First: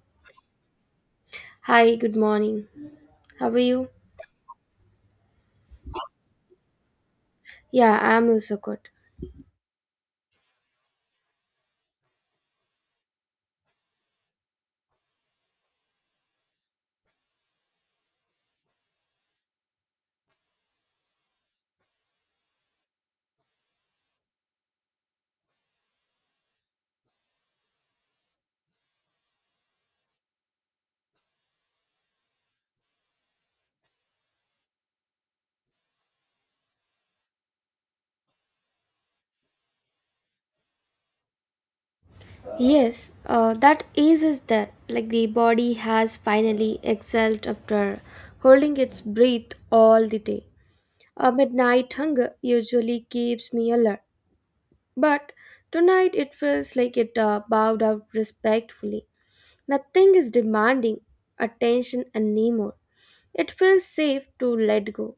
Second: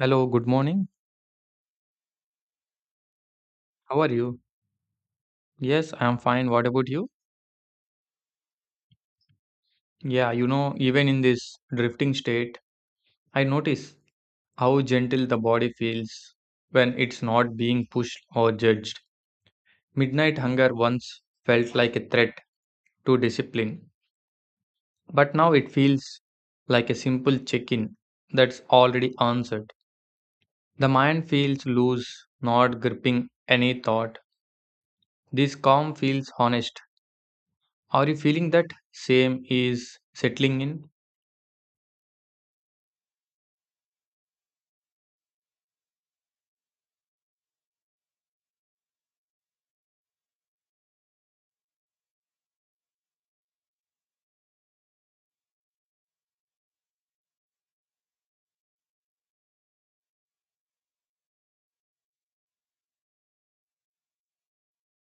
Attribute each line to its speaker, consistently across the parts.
Speaker 1: Hello, good morning.
Speaker 2: Hi, good morning. How are you?
Speaker 1: How are you? Yes, I am fine. What about you?
Speaker 2: Yeah, I'm also good.
Speaker 1: Yeah, you know, even in this drifting state, I notice how gentle the body feels when it's not being pushed or judged. Midnight hunger once felt like a threat to discipline, but now it feels like a simple check in that's already answered. The mind feels loose, not gripping any thought. This calm feels honest. Are you feeling that same is settling in?
Speaker 2: Yes, that ease is there. Like the body has finally exhaled after holding its breath all the day. A midnight hunger usually keeps me alert, but tonight it feels like it bowed out respectfully. Nothing is demanding attention anymore. It feels safe to let go.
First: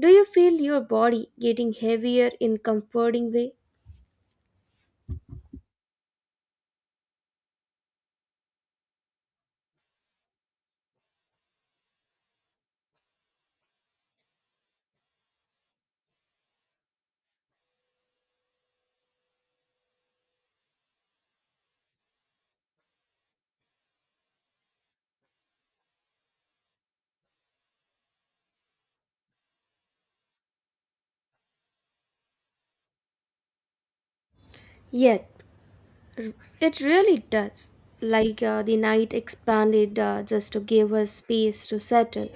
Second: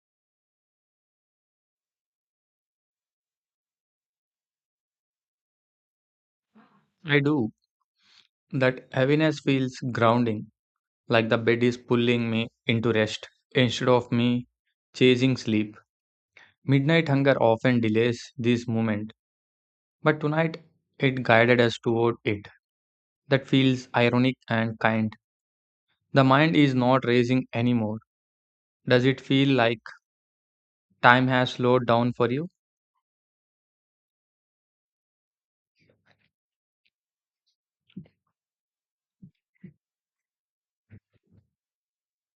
Speaker 2: Do you feel your body getting heavier in comforting way?
Speaker 1: I do. That heaviness feels grounding, like the bed is pulling me into rest instead of me chasing sleep. Midnight hunger often delays this moment, but tonight it guided us toward it. That feels ironic and kind. The mind is not racing anymore. Does it feel like time has slowed down for you?
Speaker 2: Yet R- It really does. Like the night expanded just to give us space to settle,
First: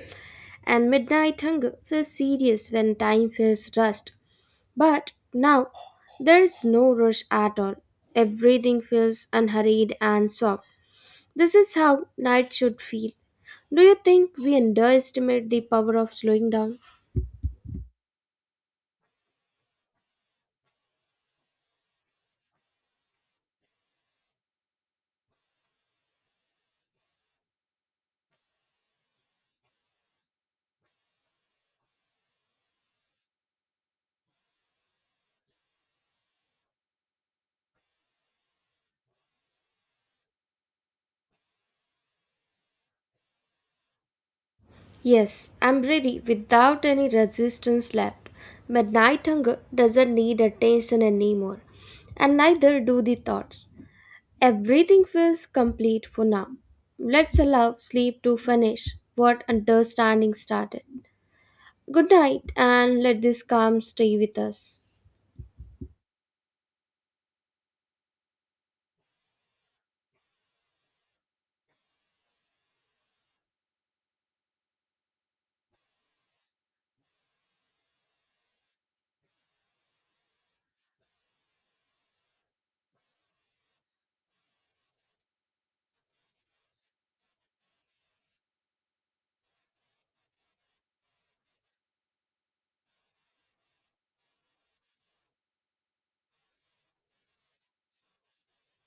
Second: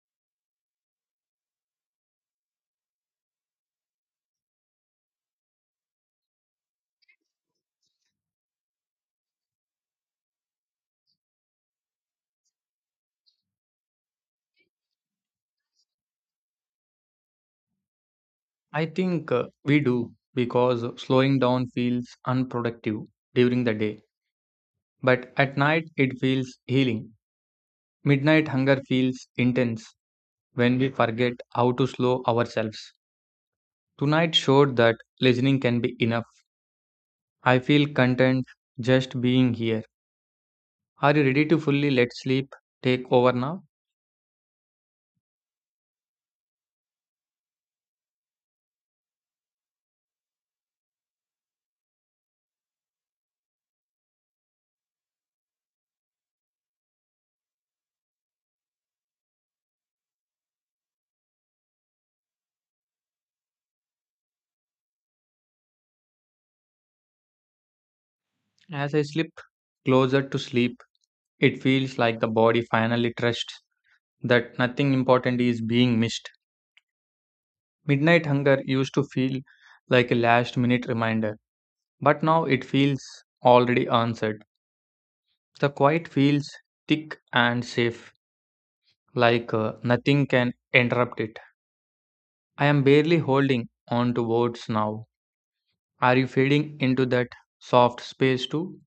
Speaker 2: and midnight hunger feels serious when time feels rushed. But now, there is no rush at all. Everything feels unhurried and soft. This is how night should feel. Do you think we underestimate the power of slowing down?
Speaker 1: I think we do because slowing down feels unproductive during the day, but at night it feels healing. Midnight hunger feels intense when we forget how to slow ourselves. Tonight showed that listening can be enough. I feel content just being here. Are you ready to fully let sleep take over now?
Speaker 2: Yes, I'm ready without any resistance left. But night hunger doesn't need attention anymore, and neither do the thoughts. Everything feels complete for now. Let's allow sleep to finish what understanding started. Good night, and let this calm stay with us.
Speaker 1: As I slip closer to sleep, it feels like the body finally trusts that nothing important is being missed. Midnight hunger used to feel like a last minute reminder, but now it feels already answered. The quiet feels thick and safe, like nothing can interrupt it. I am barely holding on to words now. Are you fading into that soft space too?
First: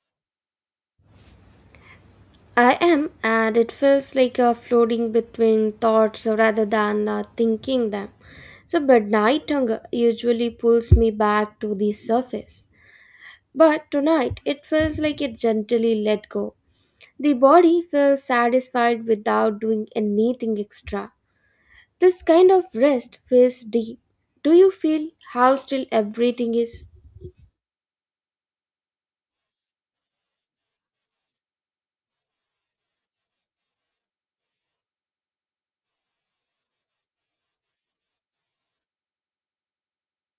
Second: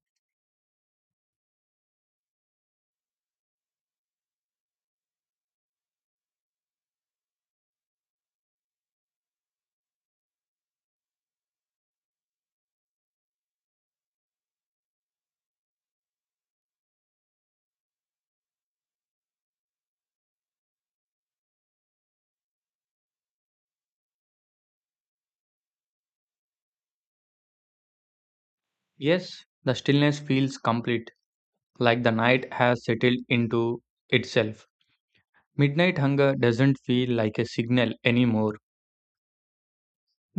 Speaker 2: I am, and it feels like a floating between thoughts rather than thinking them. But night hunger usually pulls me back to the surface. But tonight it feels like it gently let go. The body feels satisfied without doing anything extra. This kind of rest feels deep. Do you feel how still everything is?
Speaker 1: Yes, the stillness feels complete, like the night has settled into itself. Midnight hunger doesn't feel like a signal anymore,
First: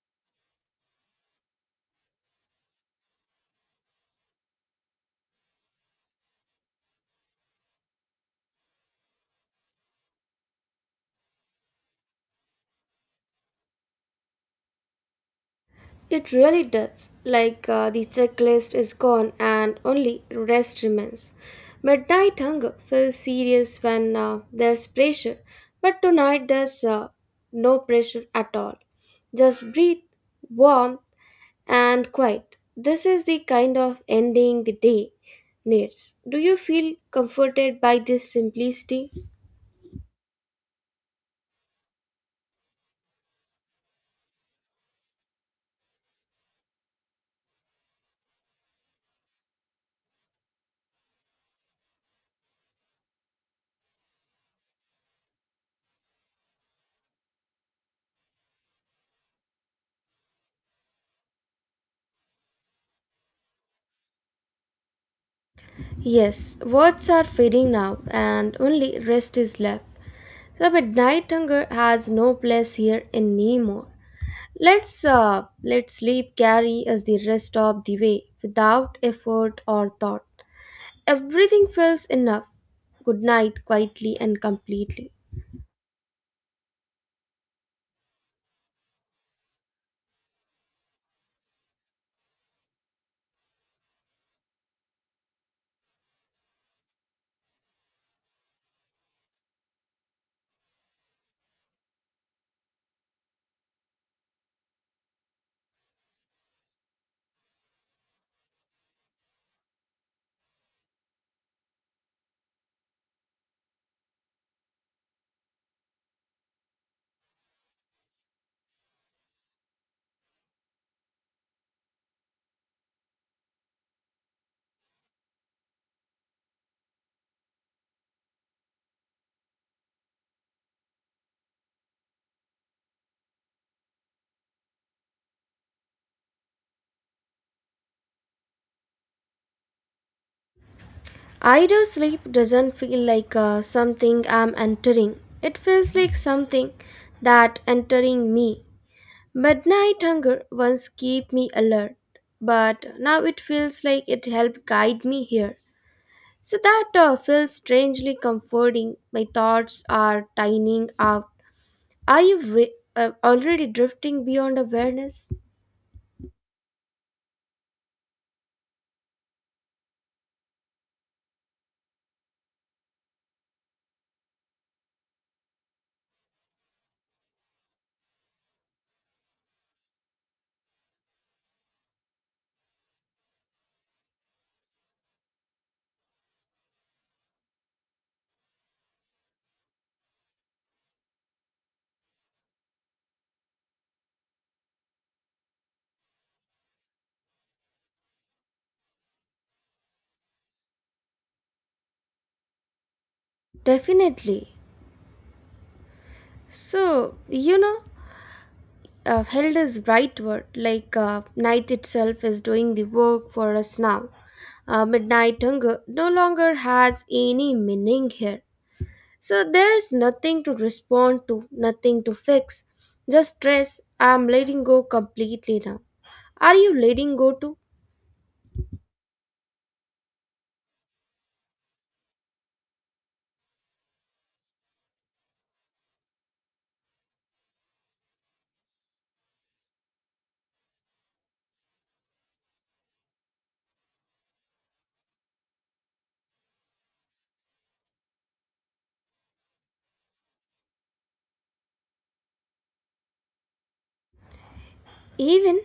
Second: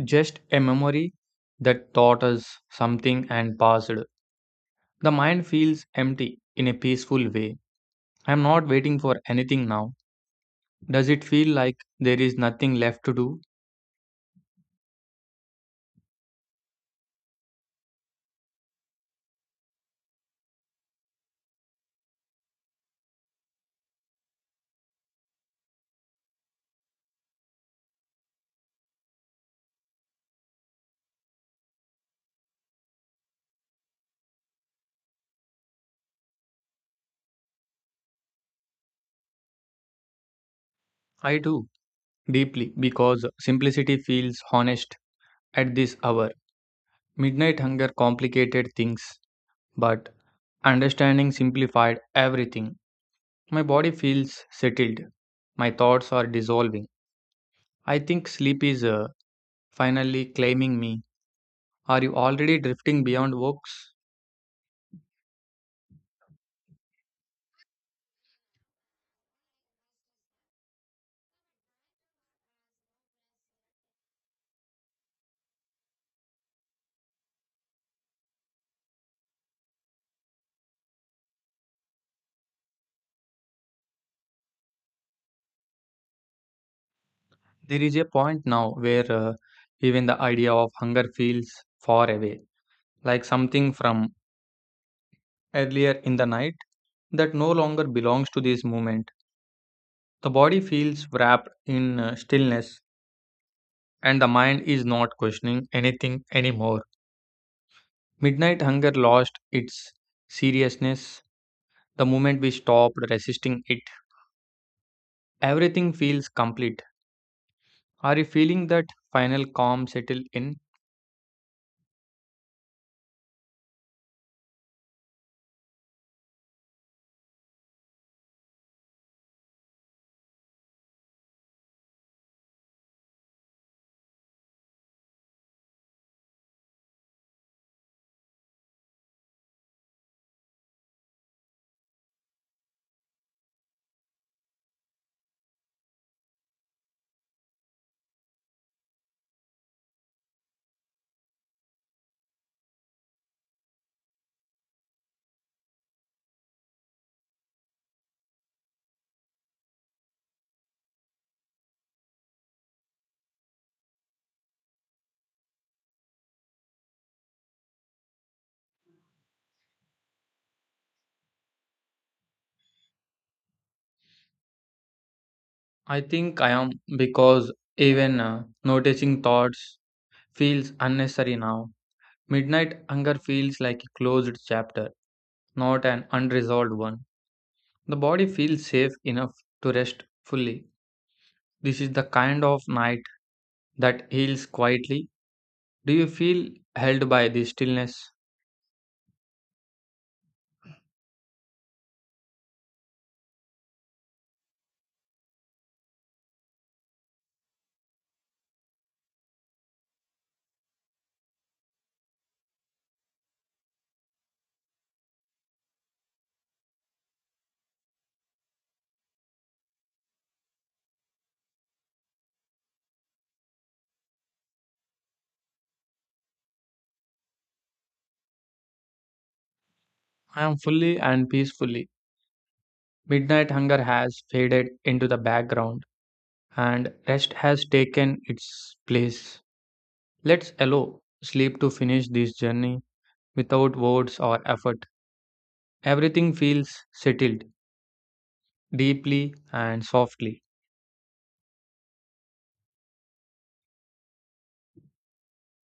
Speaker 1: just a memory that taught us something and passed. The mind feels empty in a peaceful way. I am not waiting for anything now. Does it feel like there is nothing left to do?
Speaker 2: It really does. Like the checklist is gone and only rest remains. Midnight hunger feels serious when there's pressure, but tonight there's no pressure at all. Just breathe, warmth, and quiet. This is the kind of ending the day needs. Do you feel comforted by this simplicity?
Speaker 1: I do, deeply, because simplicity feels honest. At this hour, midnight hunger complicated things, but understanding simplified everything. My body feels settled. My thoughts are dissolving. I think sleep is finally claiming me. Are you already drifting beyond works?
Speaker 2: Yes, words are fading now, and only rest is left. The midnight hunger has no place here anymore. Let's let sleep carry us the rest of the way without effort or thought. Everything feels enough. Good night, quietly and completely.
Speaker 1: There is a point now where even the idea of hunger feels far away, like something from earlier in the night that no longer belongs to this moment. The body feels wrapped in stillness and the mind is not questioning anything anymore. Midnight hunger lost its seriousness the moment we stopped resisting it. Everything feels complete. Are you feeling that final calm settle in?
Speaker 2: Idle sleep doesn't feel like something I'm entering. It feels like something that entering me. Midnight hunger once kept me alert, but now it feels like it helped guide me here. So that feels strangely comforting. My thoughts are tining out. Are you already drifting beyond awareness?
Speaker 1: I think I am because even noticing thoughts feels unnecessary now. Midnight hunger feels like a closed chapter, not an unresolved one. The body feels safe enough to rest fully. This is the kind of night that heals quietly. Do you feel held by the stillness?
Speaker 2: Definitely. So, you know, held is right word like night itself is doing the work for us now midnight hunger no longer has any meaning here so there is nothing to respond to nothing to fix just stress I'm letting go completely now are you letting go too
Speaker 1: I am fully and peacefully. Midnight hunger has faded into the background and rest has taken its place. Let's allow sleep to finish this journey without words or effort. Everything feels settled deeply and softly.
Speaker 2: even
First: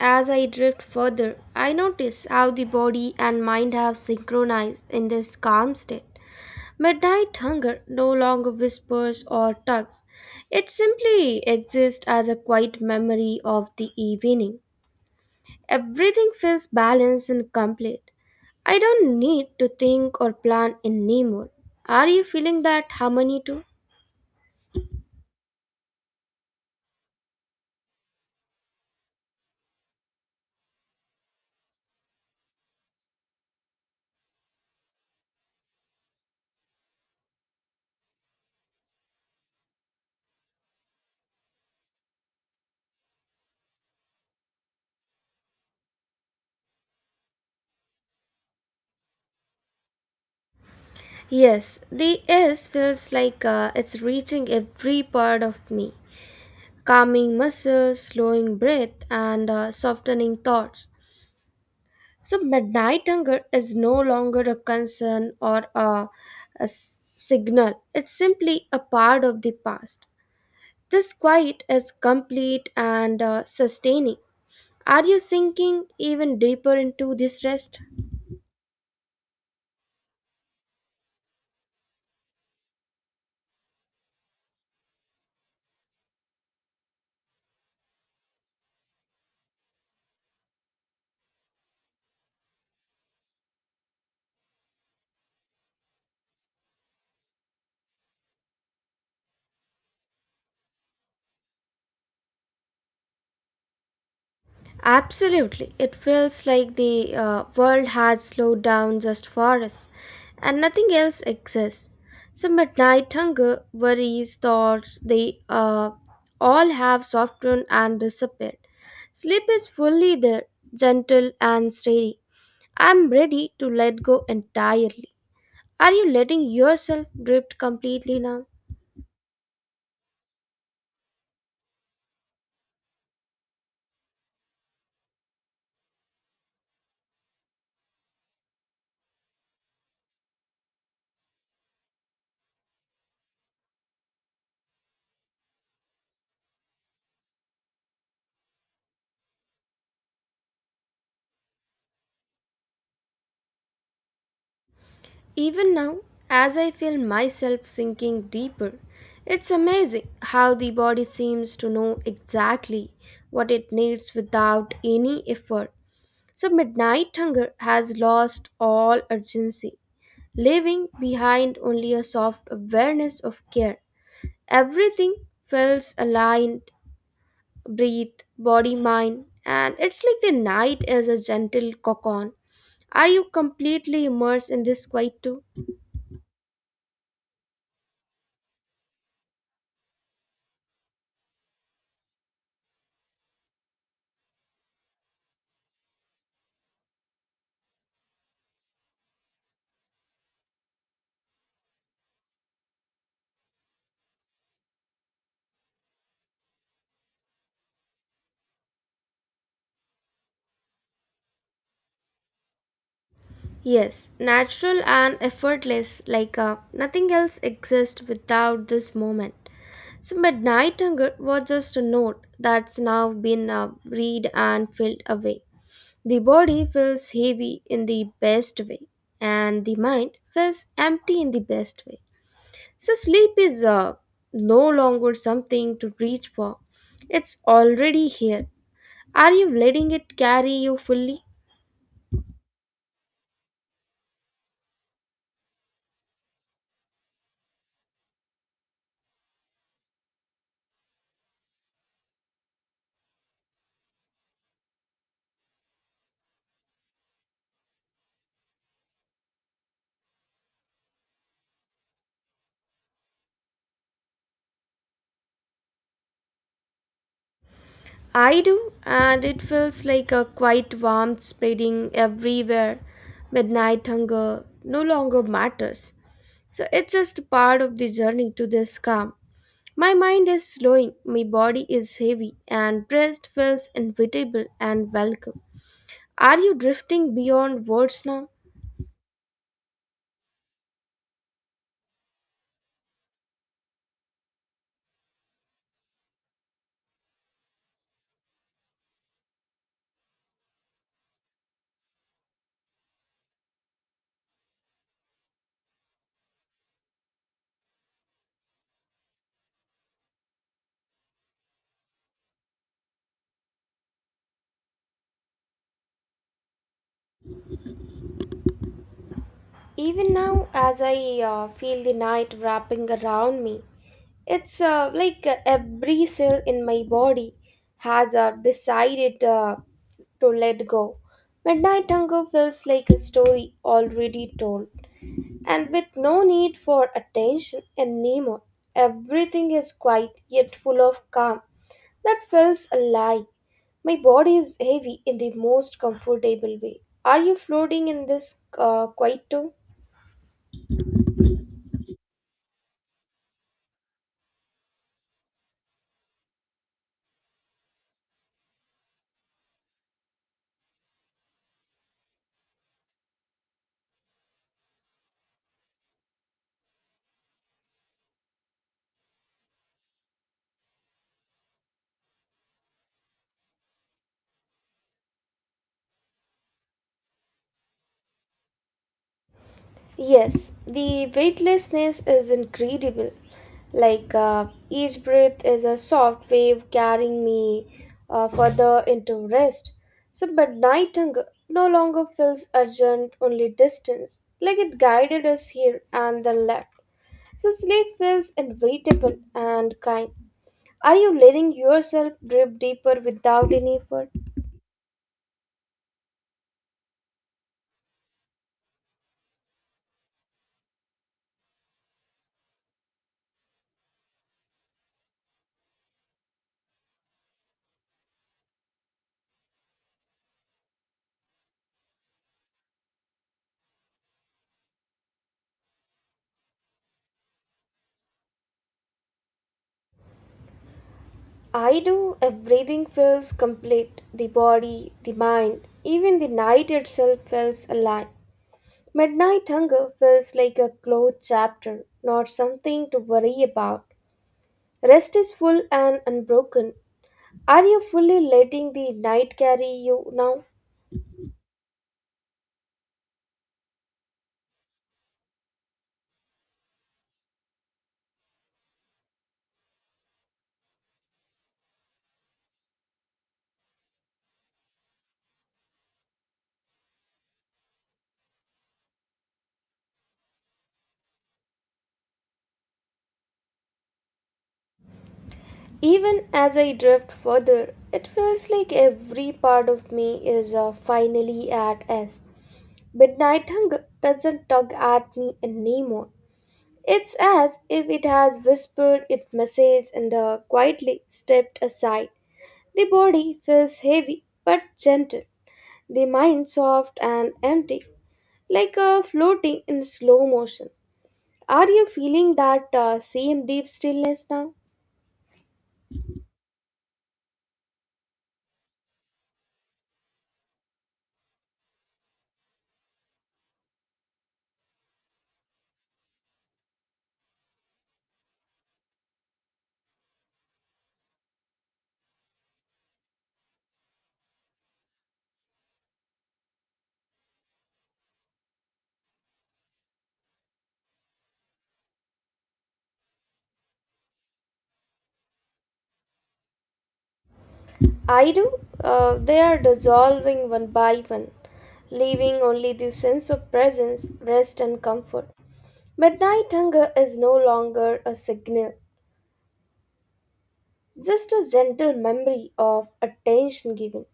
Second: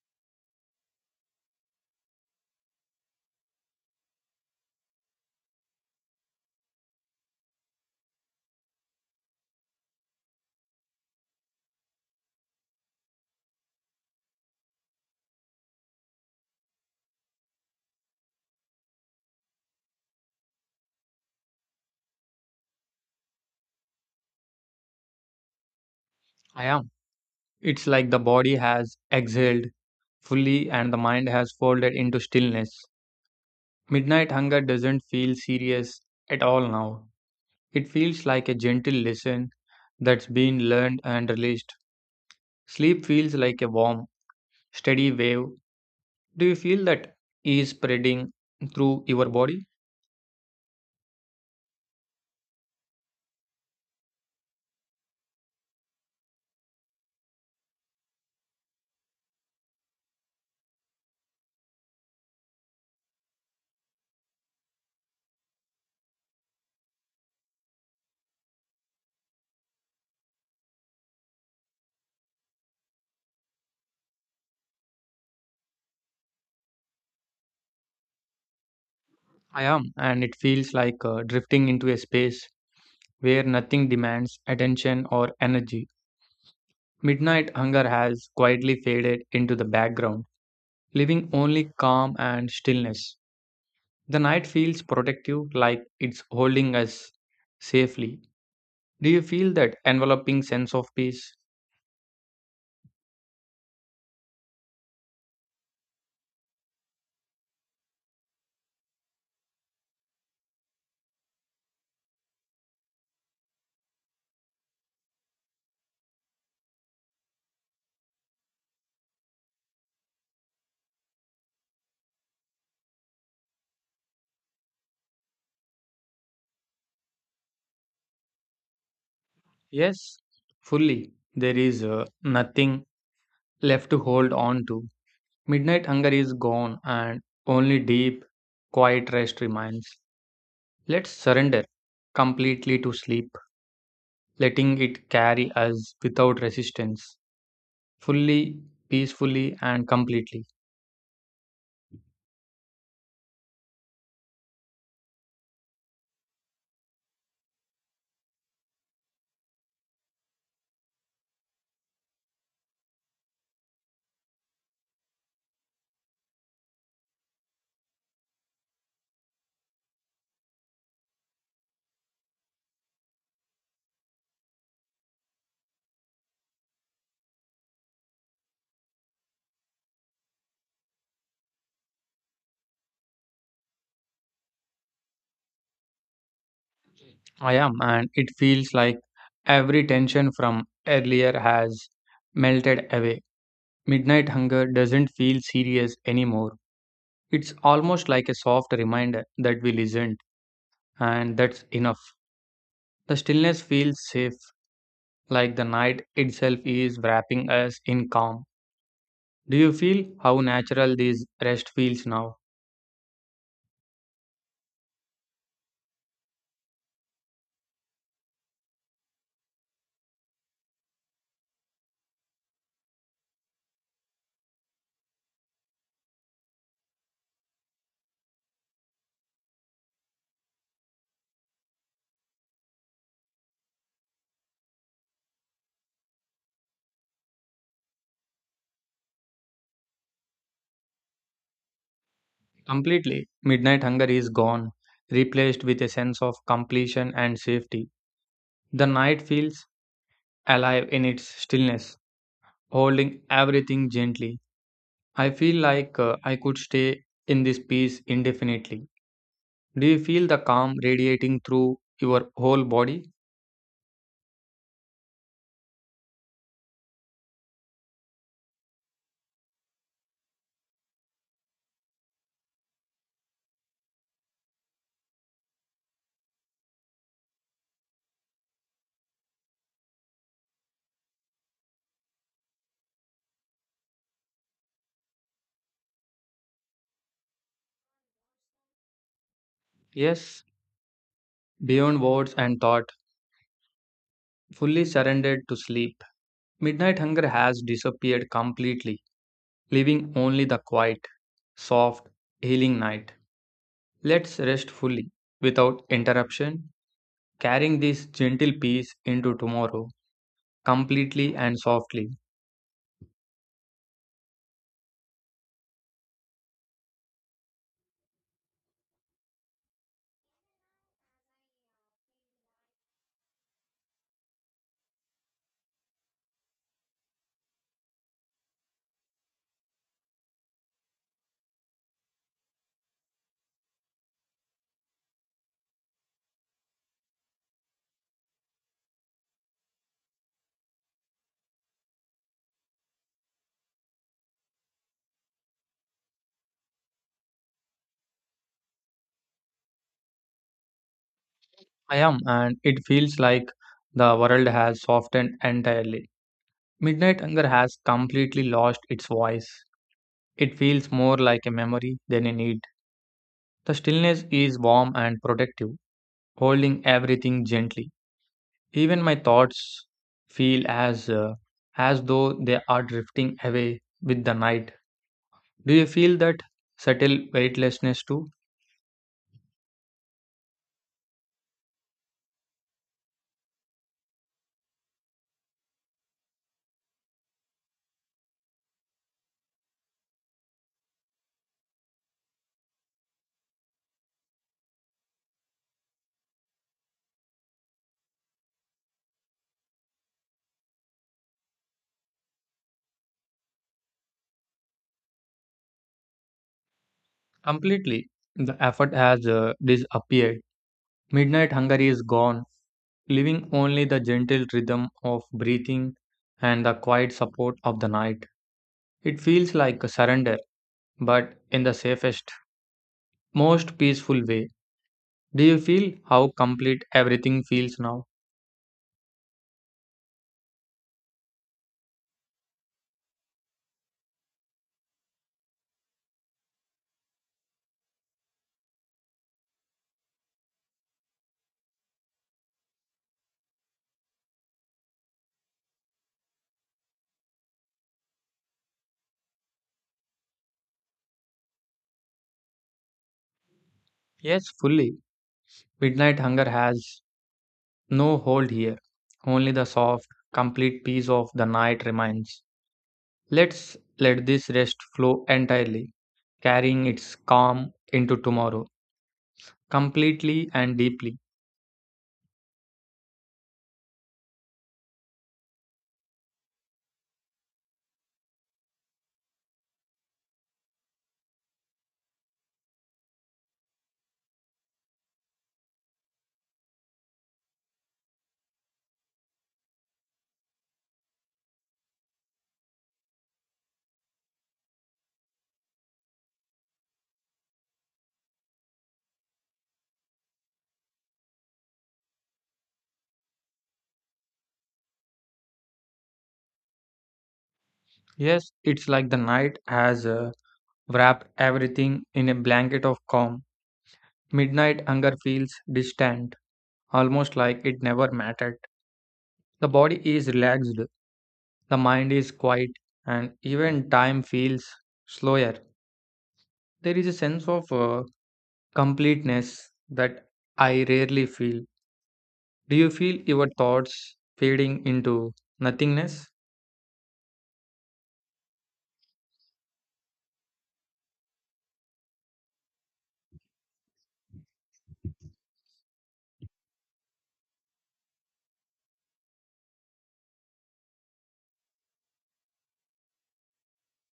Speaker 2: as I drift further, I notice how the body and mind have synchronized in this calm state. Midnight hunger no longer whispers or tugs. It simply exists as a quiet memory of the evening. Everything feels balanced and complete. I don't need to think or plan anymore. Are you feeling that harmony too?
Speaker 1: I am. It's like the body has exhaled fully and the mind has folded into stillness. Midnight hunger doesn't feel serious at all now. It feels like a gentle lesson that's been learned and released. Sleep feels like a warm, steady wave. Do you feel that is spreading through your body?
Speaker 2: Yes, the S feels like it's reaching every part of me, calming muscles, slowing breath, and softening thoughts. So, midnight hunger is no longer a concern or a signal, it's simply a part of the past. This quiet is complete and sustaining. Are you sinking even deeper into this rest?
Speaker 1: I am, and it feels like drifting into a space where nothing demands attention or energy. Midnight hunger has quietly faded into the background, leaving only calm and stillness. The night feels protective, like it's holding us safely. Do you feel that enveloping sense of peace?
Speaker 2: Absolutely. It feels like the world had slowed down just for us and nothing else exists. So, midnight hunger, worries, thoughts, they all have softened and disappeared. Sleep is fully there, gentle and steady. I'm ready to let go entirely. Are you letting yourself drift completely now?
Speaker 1: Yes, fully. There is nothing left to hold on to. Midnight hunger is gone, and only deep, quiet rest remains. Let's surrender completely to sleep, letting it carry us without resistance, fully, peacefully, and completely.
Speaker 2: Even now, as I feel myself sinking deeper, it's amazing how the body seems to know exactly what it needs without any effort. So, midnight hunger has lost all urgency, leaving behind only a soft awareness of care. Everything feels aligned breath, body, mind, and it's like the night is a gentle cocoon. Are you completely immersed in this quiet too?
Speaker 1: I am, and it feels like every tension from earlier has melted away. Midnight hunger doesn't feel serious anymore. It's almost like a soft reminder that we listened, and that's enough. The stillness feels safe, like the night itself is wrapping us in calm. Do you feel how natural this rest feels now?
Speaker 2: Yes, natural and effortless, like nothing else exists without this moment. So, Midnight Hunger was just a note that's now been read and filled away. The body feels heavy in the best way, and the mind feels empty in the best way. So, sleep is no longer something to reach for, it's already here. Are you letting it carry you fully?
Speaker 1: Completely. Midnight hunger is gone, replaced with a sense of completion and safety. The night feels alive in its stillness, holding everything gently. I feel like I could stay in this peace indefinitely. Do you feel the calm radiating through your whole body?
Speaker 2: I do, and it feels like a quiet warmth spreading everywhere. Midnight hunger no longer matters. So it's just part of the journey to this calm. My mind is slowing, my body is heavy, and breast feels invitable and welcome. Are you drifting beyond words now?
Speaker 1: Yes, beyond words and thought, fully surrendered to sleep. Midnight hunger has disappeared completely, leaving only the quiet, soft, healing night. Let's rest fully, without interruption, carrying this gentle peace into tomorrow, completely and softly.
Speaker 2: Even now, as I feel the night wrapping around me, it's like every cell in my body has decided to let go. Midnight hunger feels like a story already told, and with no need for attention anymore. Everything is quiet yet full of calm that feels alive. My body is heavy in the most comfortable way. Are you floating in this quiet too?
Speaker 1: I am, and it feels like the world has softened entirely. Midnight hunger has completely lost its voice. It feels more like a memory than a need. The stillness is warm and protective, holding everything gently. Even my thoughts feel as though they are drifting away with the night. Do you feel that subtle weightlessness too?
Speaker 2: Yes, the weightlessness is incredible. Like each breath is a soft wave carrying me further into rest. But night hunger no longer feels urgent, only distance. Like it guided us here and then left. So, sleep feels inevitable and kind. Are you letting yourself drift deeper without any effort?
Speaker 1: Completely. The effort has disappeared. Midnight hunger is gone, leaving only the gentle rhythm of breathing and the quiet support of the night. It feels like a surrender, but in the safest most peaceful way. Do you feel how complete everything feels now?
Speaker 2: I do. Everything feels complete the body, the mind, even the night itself feels alive. Midnight hunger feels like a closed chapter, not something to worry about. Rest is full and unbroken. Are you fully letting the night carry you now?
Speaker 1: Yes, fully. Midnight hunger has no hold here. Only the soft, complete peace of the night remains. Let's let this rest flow entirely, carrying its calm into tomorrow, completely and deeply.
Speaker 2: Even as I drift further, it feels like every part of me is finally at rest. Midnight hunger doesn't tug at me anymore. It's as if it has whispered its message and quietly stepped aside. The body feels heavy but gentle, the mind soft and empty, like a floating in slow motion. Are you feeling that same deep stillness now?
Speaker 1: Yes, it's like the night has wrapped everything in a blanket of calm. Midnight hunger feels distant, almost like it never mattered. The body is relaxed, the mind is quiet, and even time feels slower. There is a sense of completeness that I rarely feel. Do you feel your thoughts fading into nothingness?
Speaker 2: I do. They are dissolving one by one, leaving only the sense of presence, rest, and comfort. Midnight hunger is no longer a signal. Just a gentle memory of attention given.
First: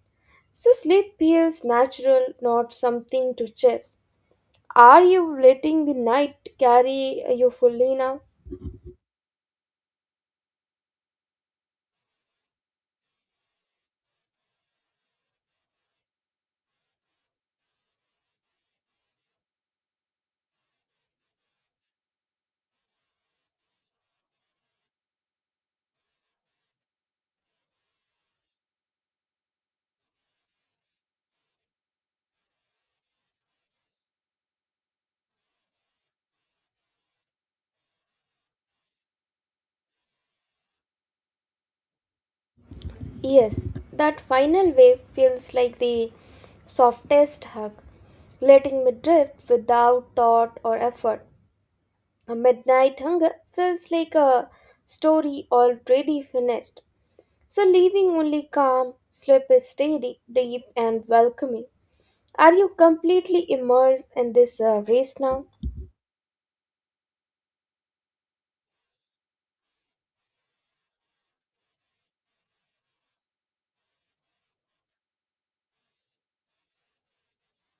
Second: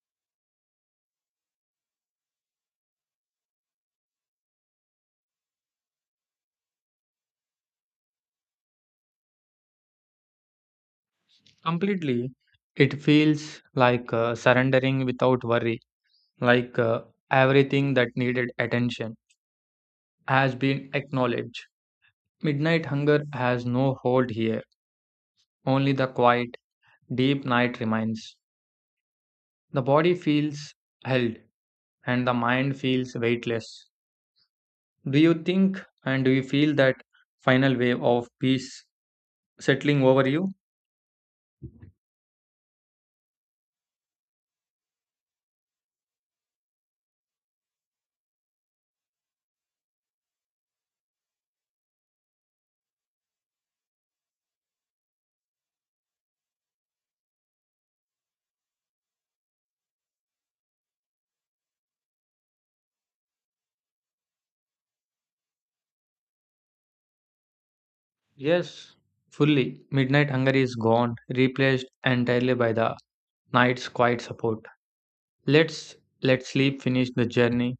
Speaker 2: So sleep feels natural, not something to chase. Are you letting the night carry you fully now?
Speaker 1: Completely. It feels like surrendering without worry, like everything that needed attention has been acknowledged. Midnight hunger has no hold here, only the quiet, deep night remains. The body feels held and the mind feels weightless. Do you think and do you feel that final wave of peace settling over you?
Speaker 2: Yes, that final wave feels like the softest hug, letting me drift without thought or effort. A midnight hunger feels like a story already finished. So leaving only calm, sleep is steady, deep and welcoming. Are you completely immersed in this race now?
Speaker 1: Yes, fully. Midnight hunger is gone, replaced entirely by the night's quiet support. Let's let sleep finish the journey,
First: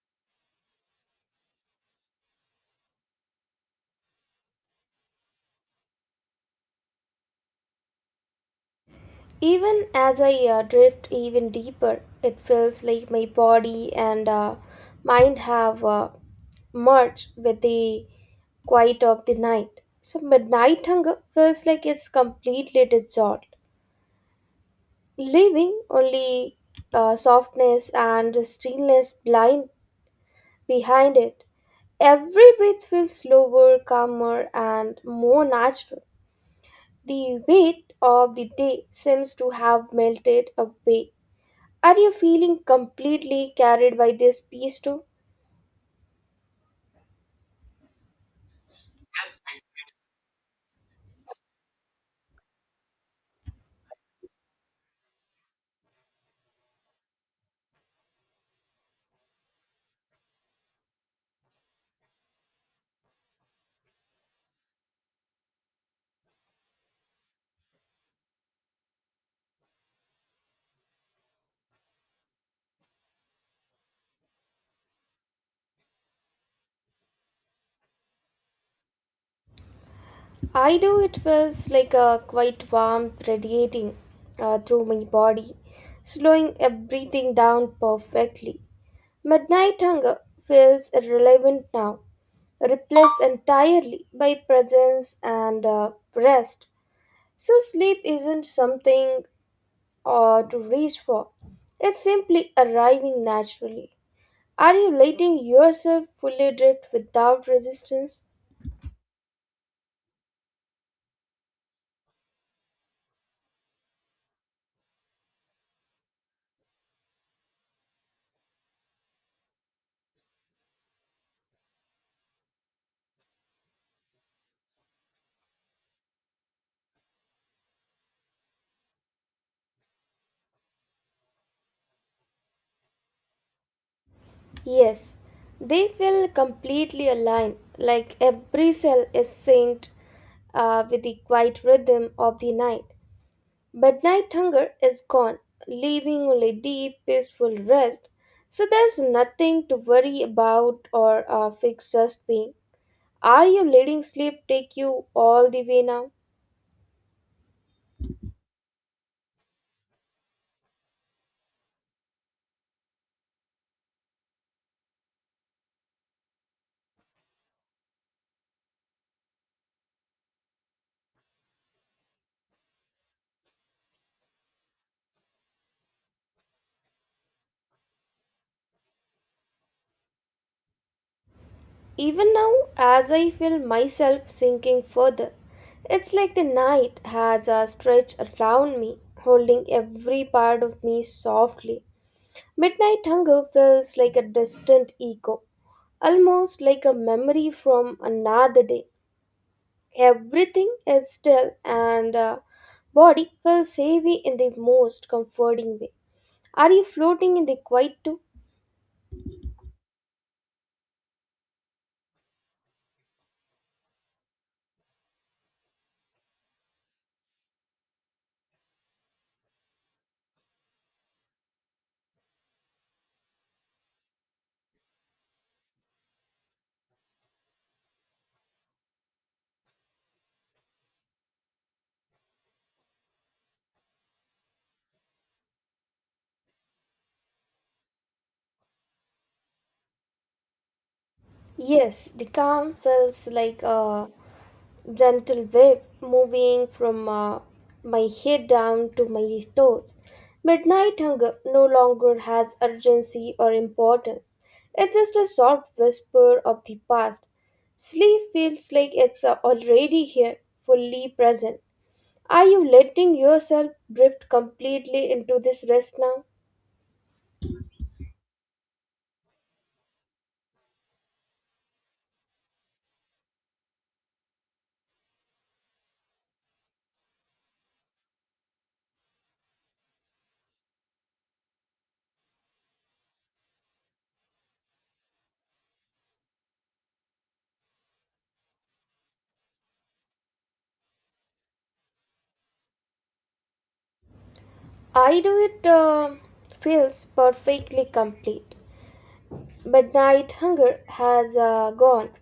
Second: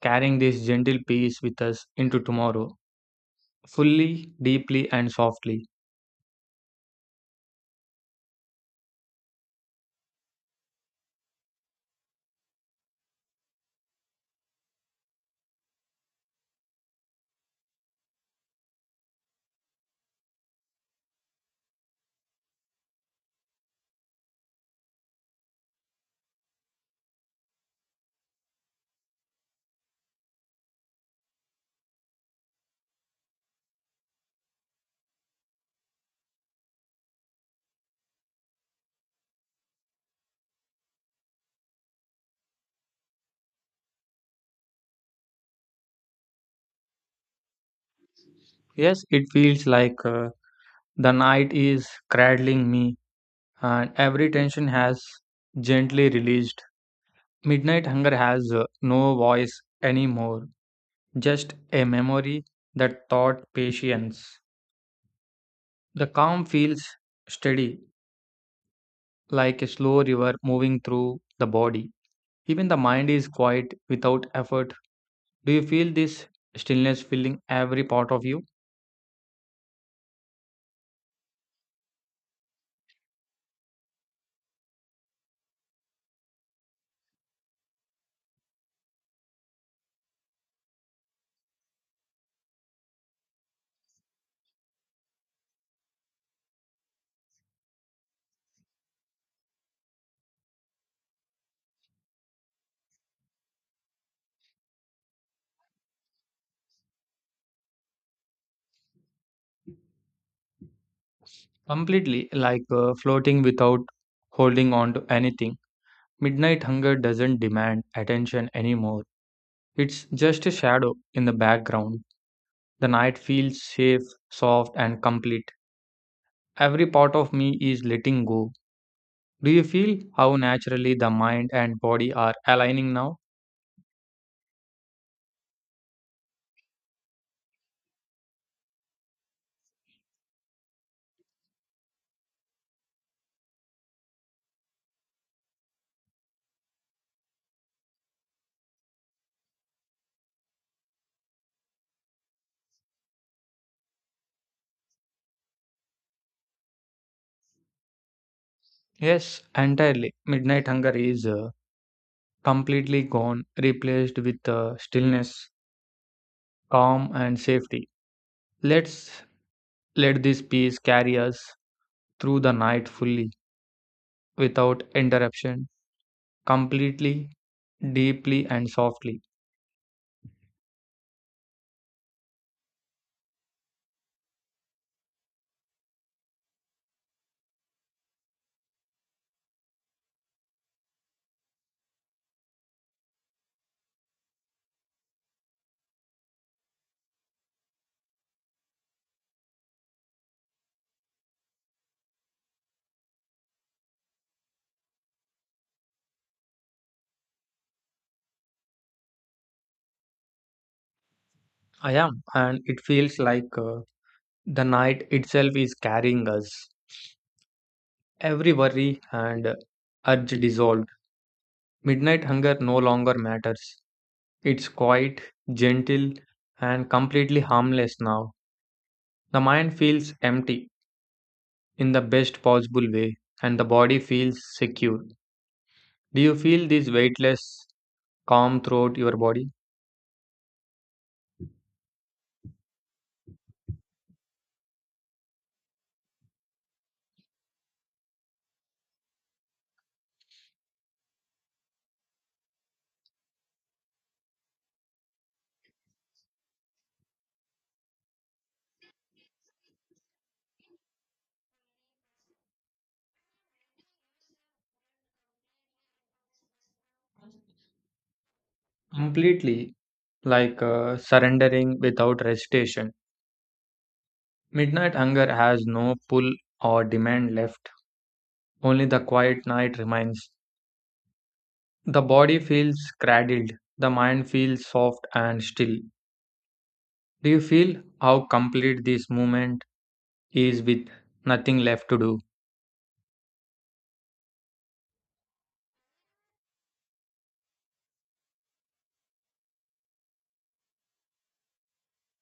Speaker 1: carrying this gentle peace with us into tomorrow, fully, deeply, and softly.
Speaker 2: Even as I drift even deeper, it feels like my body and mind have merged with the quiet of the night. So, midnight hunger feels like it's completely dissolved, leaving only softness and stillness blind behind it. Every breath feels slower, calmer, and more natural. The weight of the day seems to have melted away. Are you feeling completely carried by this piece too?
Speaker 1: Yes, it feels like the night is cradling me and every tension has gently released. Midnight hunger has no voice anymore, just a memory that taught patience. The calm feels steady, like a slow river moving through the body. Even the mind is quiet without effort. Do you feel this stillness filling every part of you?
Speaker 2: I do. It feels like a quite warmth radiating through my body, slowing everything down perfectly. Midnight hunger feels irrelevant now, replaced entirely by presence and rest. So sleep isn't something to reach for. It's simply arriving naturally. Are you letting yourself fully drift without resistance?
Speaker 1: Completely, like floating without holding on to anything. Midnight hunger doesn't demand attention anymore. It's just a shadow in the background. The night feels safe, soft, and complete. Every part of me is letting go. Do you feel how naturally the mind and body are aligning now?
Speaker 2: Yes, they feel completely aligned, like every cell is synced with the quiet rhythm of the night. Midnight hunger is gone, leaving only deep, peaceful rest. So there's nothing to worry about or fix just being. Are you letting sleep take you all the way now?
Speaker 1: Yes, entirely. Midnight hunger is completely gone, replaced with stillness, calm, and safety. Let's let this peace carry us through the night fully, without interruption, completely, deeply, and softly.
Speaker 2: Even now, as I feel myself sinking further, it's like the night has a stretch around me, holding every part of me softly. Midnight hunger feels like a distant echo, almost like a memory from another day. Everything is still, and body feels heavy in the most comforting way. Are you floating in the quiet too?
Speaker 1: I am, and it feels like the night itself is carrying us. Every worry and urge dissolved. Midnight hunger no longer matters. It's quiet, gentle, and completely harmless now. The mind feels empty in the best possible way, and the body feels secure. Do you feel this weightless calm throughout your body?
Speaker 2: Yes, the calm feels like a gentle wave moving from my head down to my toes. Midnight hunger no longer has urgency or importance. It's just a soft whisper of the past. Sleep feels like it's already here, fully present. Are you letting yourself drift completely into this rest now?
Speaker 1: Completely, like surrendering without hesitation. Midnight hunger has no pull or demand left. Only the quiet night remains. The body feels cradled, the mind feels soft and still. Do you feel how complete this moment is with nothing left to do?
Speaker 2: I do it feels perfectly complete. But night hunger has gone,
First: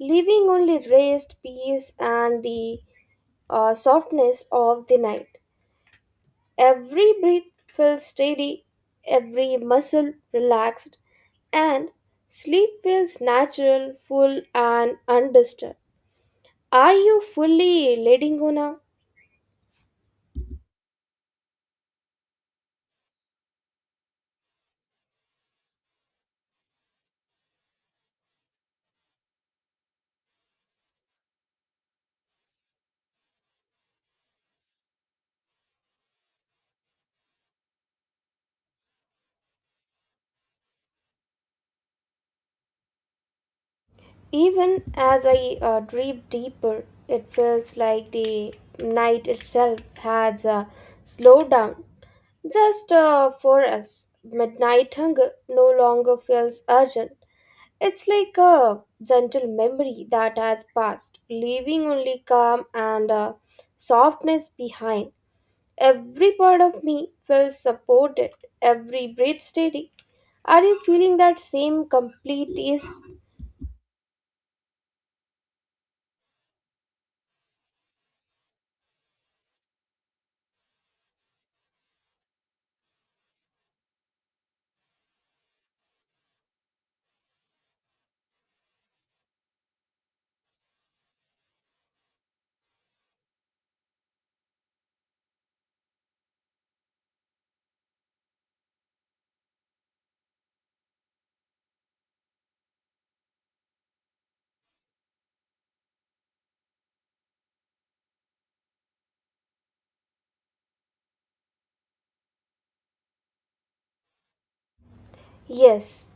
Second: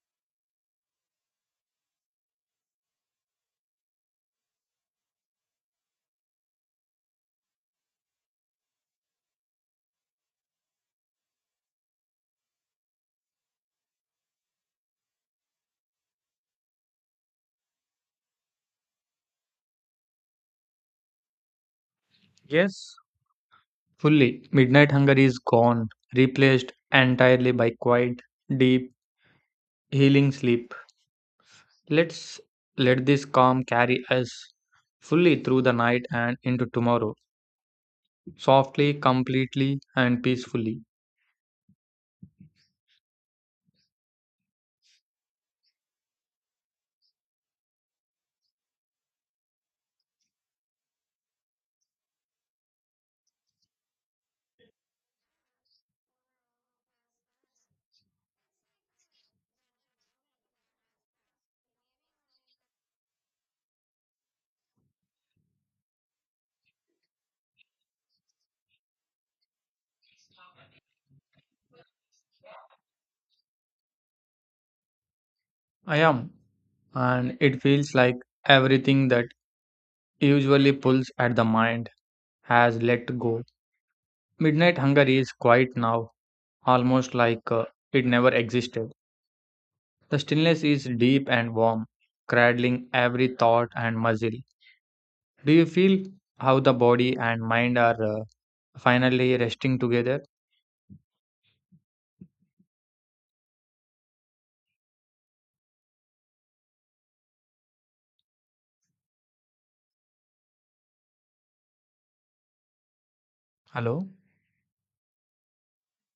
Speaker 2: leaving only rest, peace, and the softness of the night. Every breath feels steady, every muscle relaxed, and sleep feels natural, full, and undisturbed. Are you fully letting go now?
Speaker 1: Yes, fully, midnight hunger is gone, replaced entirely by quiet, deep, healing sleep. Let's let this calm carry us fully through the night and into tomorrow, softly, completely, and peacefully.
Speaker 2: Even as I dream deeper, it feels like the night itself has slowed down just for us, midnight hunger no longer feels urgent. It's like a gentle memory that has passed, leaving only calm and softness behind. Every part of me feels supported, every breath steady. Are you feeling that same complete ease?
Speaker 1: I am, and it feels like everything that usually pulls at the mind has let go. Midnight hunger is quiet now, almost like it never existed. The stillness is deep and warm, cradling every thought and muscle. Do you feel how the body and mind are finally resting together? Hello?
Speaker 2: Yes,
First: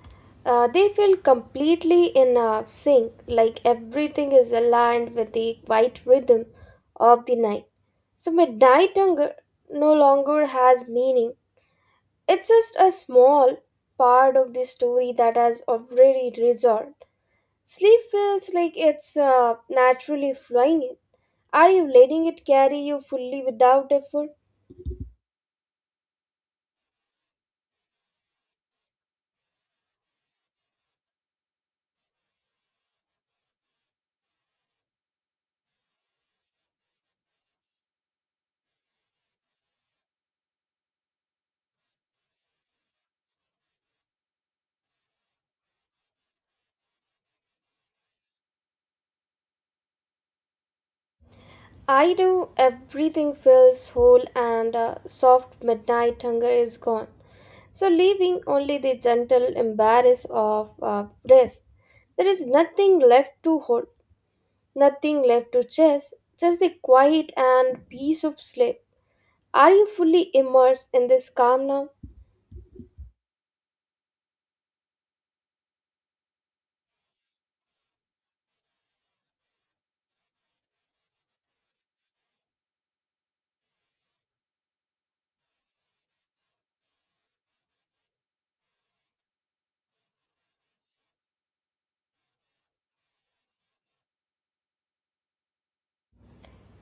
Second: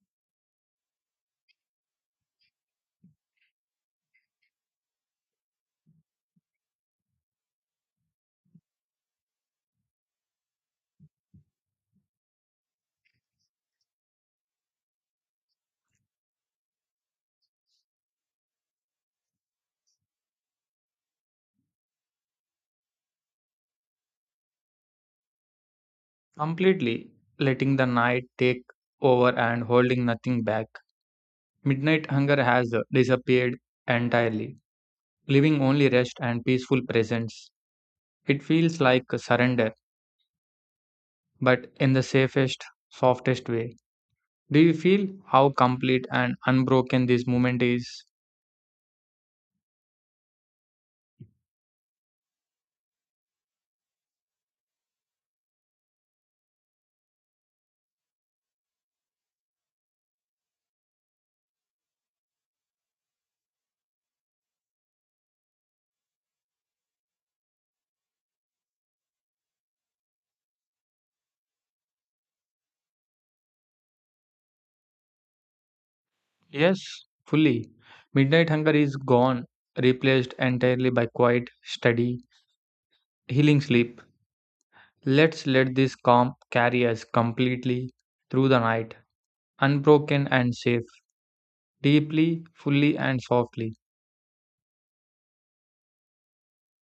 Speaker 2: they feel completely in sync, like everything is aligned with the quiet rhythm of the night. So, midnight hunger no longer has meaning. It's just a small part of the story that has already resolved. Sleep feels like it's naturally flowing in. Are you letting it carry you fully without effort?
Speaker 1: Completely letting the night take over and holding nothing back. Midnight hunger has disappeared entirely. Living only rest and peaceful presence. It feels like a surrender, but in the safest, softest way. Do you feel how complete and unbroken this moment is?
Speaker 2: I do. Everything feels whole and soft midnight hunger is gone. So, leaving only the gentle embrace of rest, there is nothing left to hold, nothing left to chase, just the quiet and peace of sleep. Are you fully immersed in this calm now?
Speaker 1: Yes, fully. Midnight hunger is gone, replaced entirely by quiet, steady, healing sleep. Let's let this calm carry us completely through the night, unbroken and safe, deeply, fully, and softly.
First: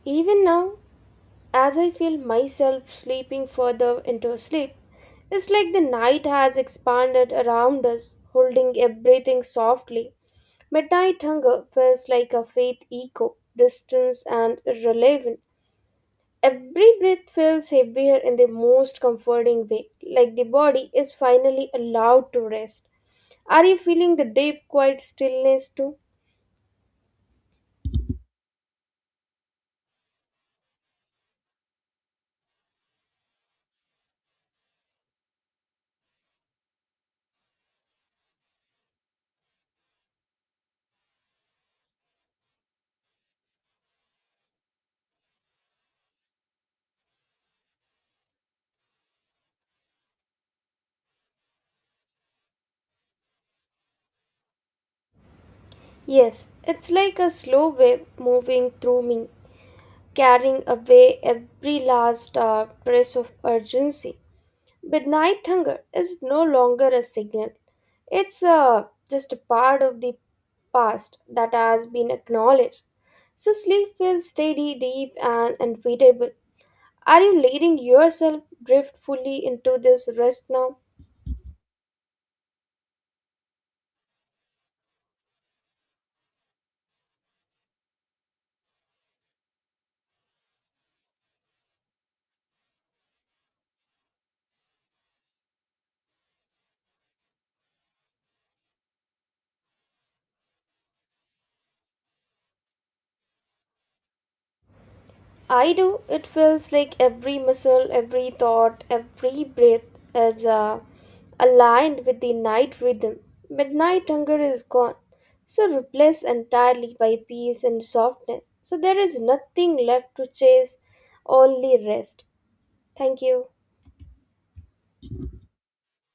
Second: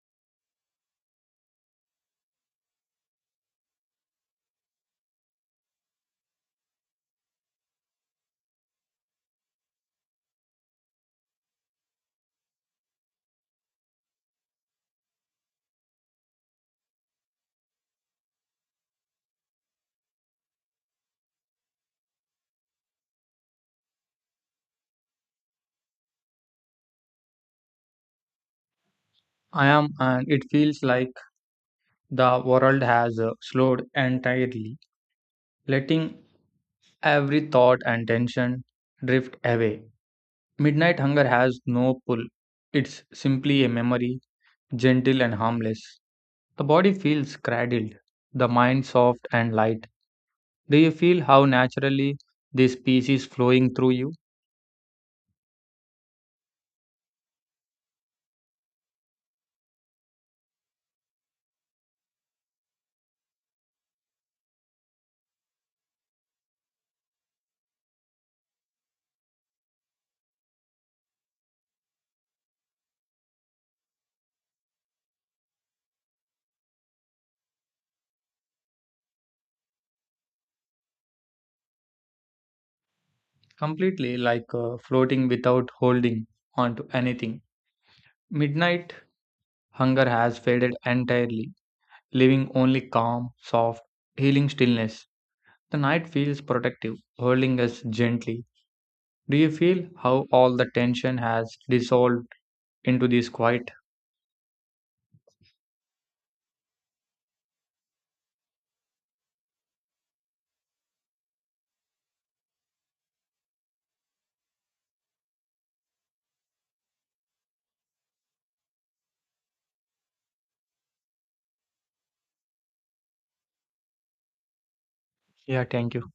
Speaker 2: Even now, as I feel myself sleeping further into sleep, it's like the night has expanded around us, holding everything softly. Midnight hunger feels like a faint echo, distant and irrelevant. Every breath feels heavier in the most comforting way, like the body is finally allowed to rest. Are you feeling the deep, quiet stillness too?
Speaker 1: I am, and it feels like the world has slowed entirely, letting every thought and tension drift away. Midnight hunger has no pull, it's simply a memory, gentle and harmless. The body feels cradled, the mind soft and light. Do you feel how naturally this peace is flowing through you?
Speaker 2: Yes, it's like a slow wave moving through me, carrying away every last dark trace of urgency. Midnight hunger is no longer a signal, it's just a part of the past that has been acknowledged. So sleep feels steady, deep, and unbeatable. Are you letting yourself drift fully into this rest now?
Speaker 1: Completely, like floating without holding onto anything. Midnight hunger has faded entirely, leaving only calm, soft, healing stillness. The night feels protective, holding us gently. Do you feel how all the tension has dissolved into this quiet?
Speaker 2: I do. It feels like every muscle, every thought, every breath is aligned with the night rhythm. Midnight hunger is gone, so replaced entirely by peace and softness. So there is nothing left to chase, only rest. Thank you.
Speaker 1: Yeah, thank you.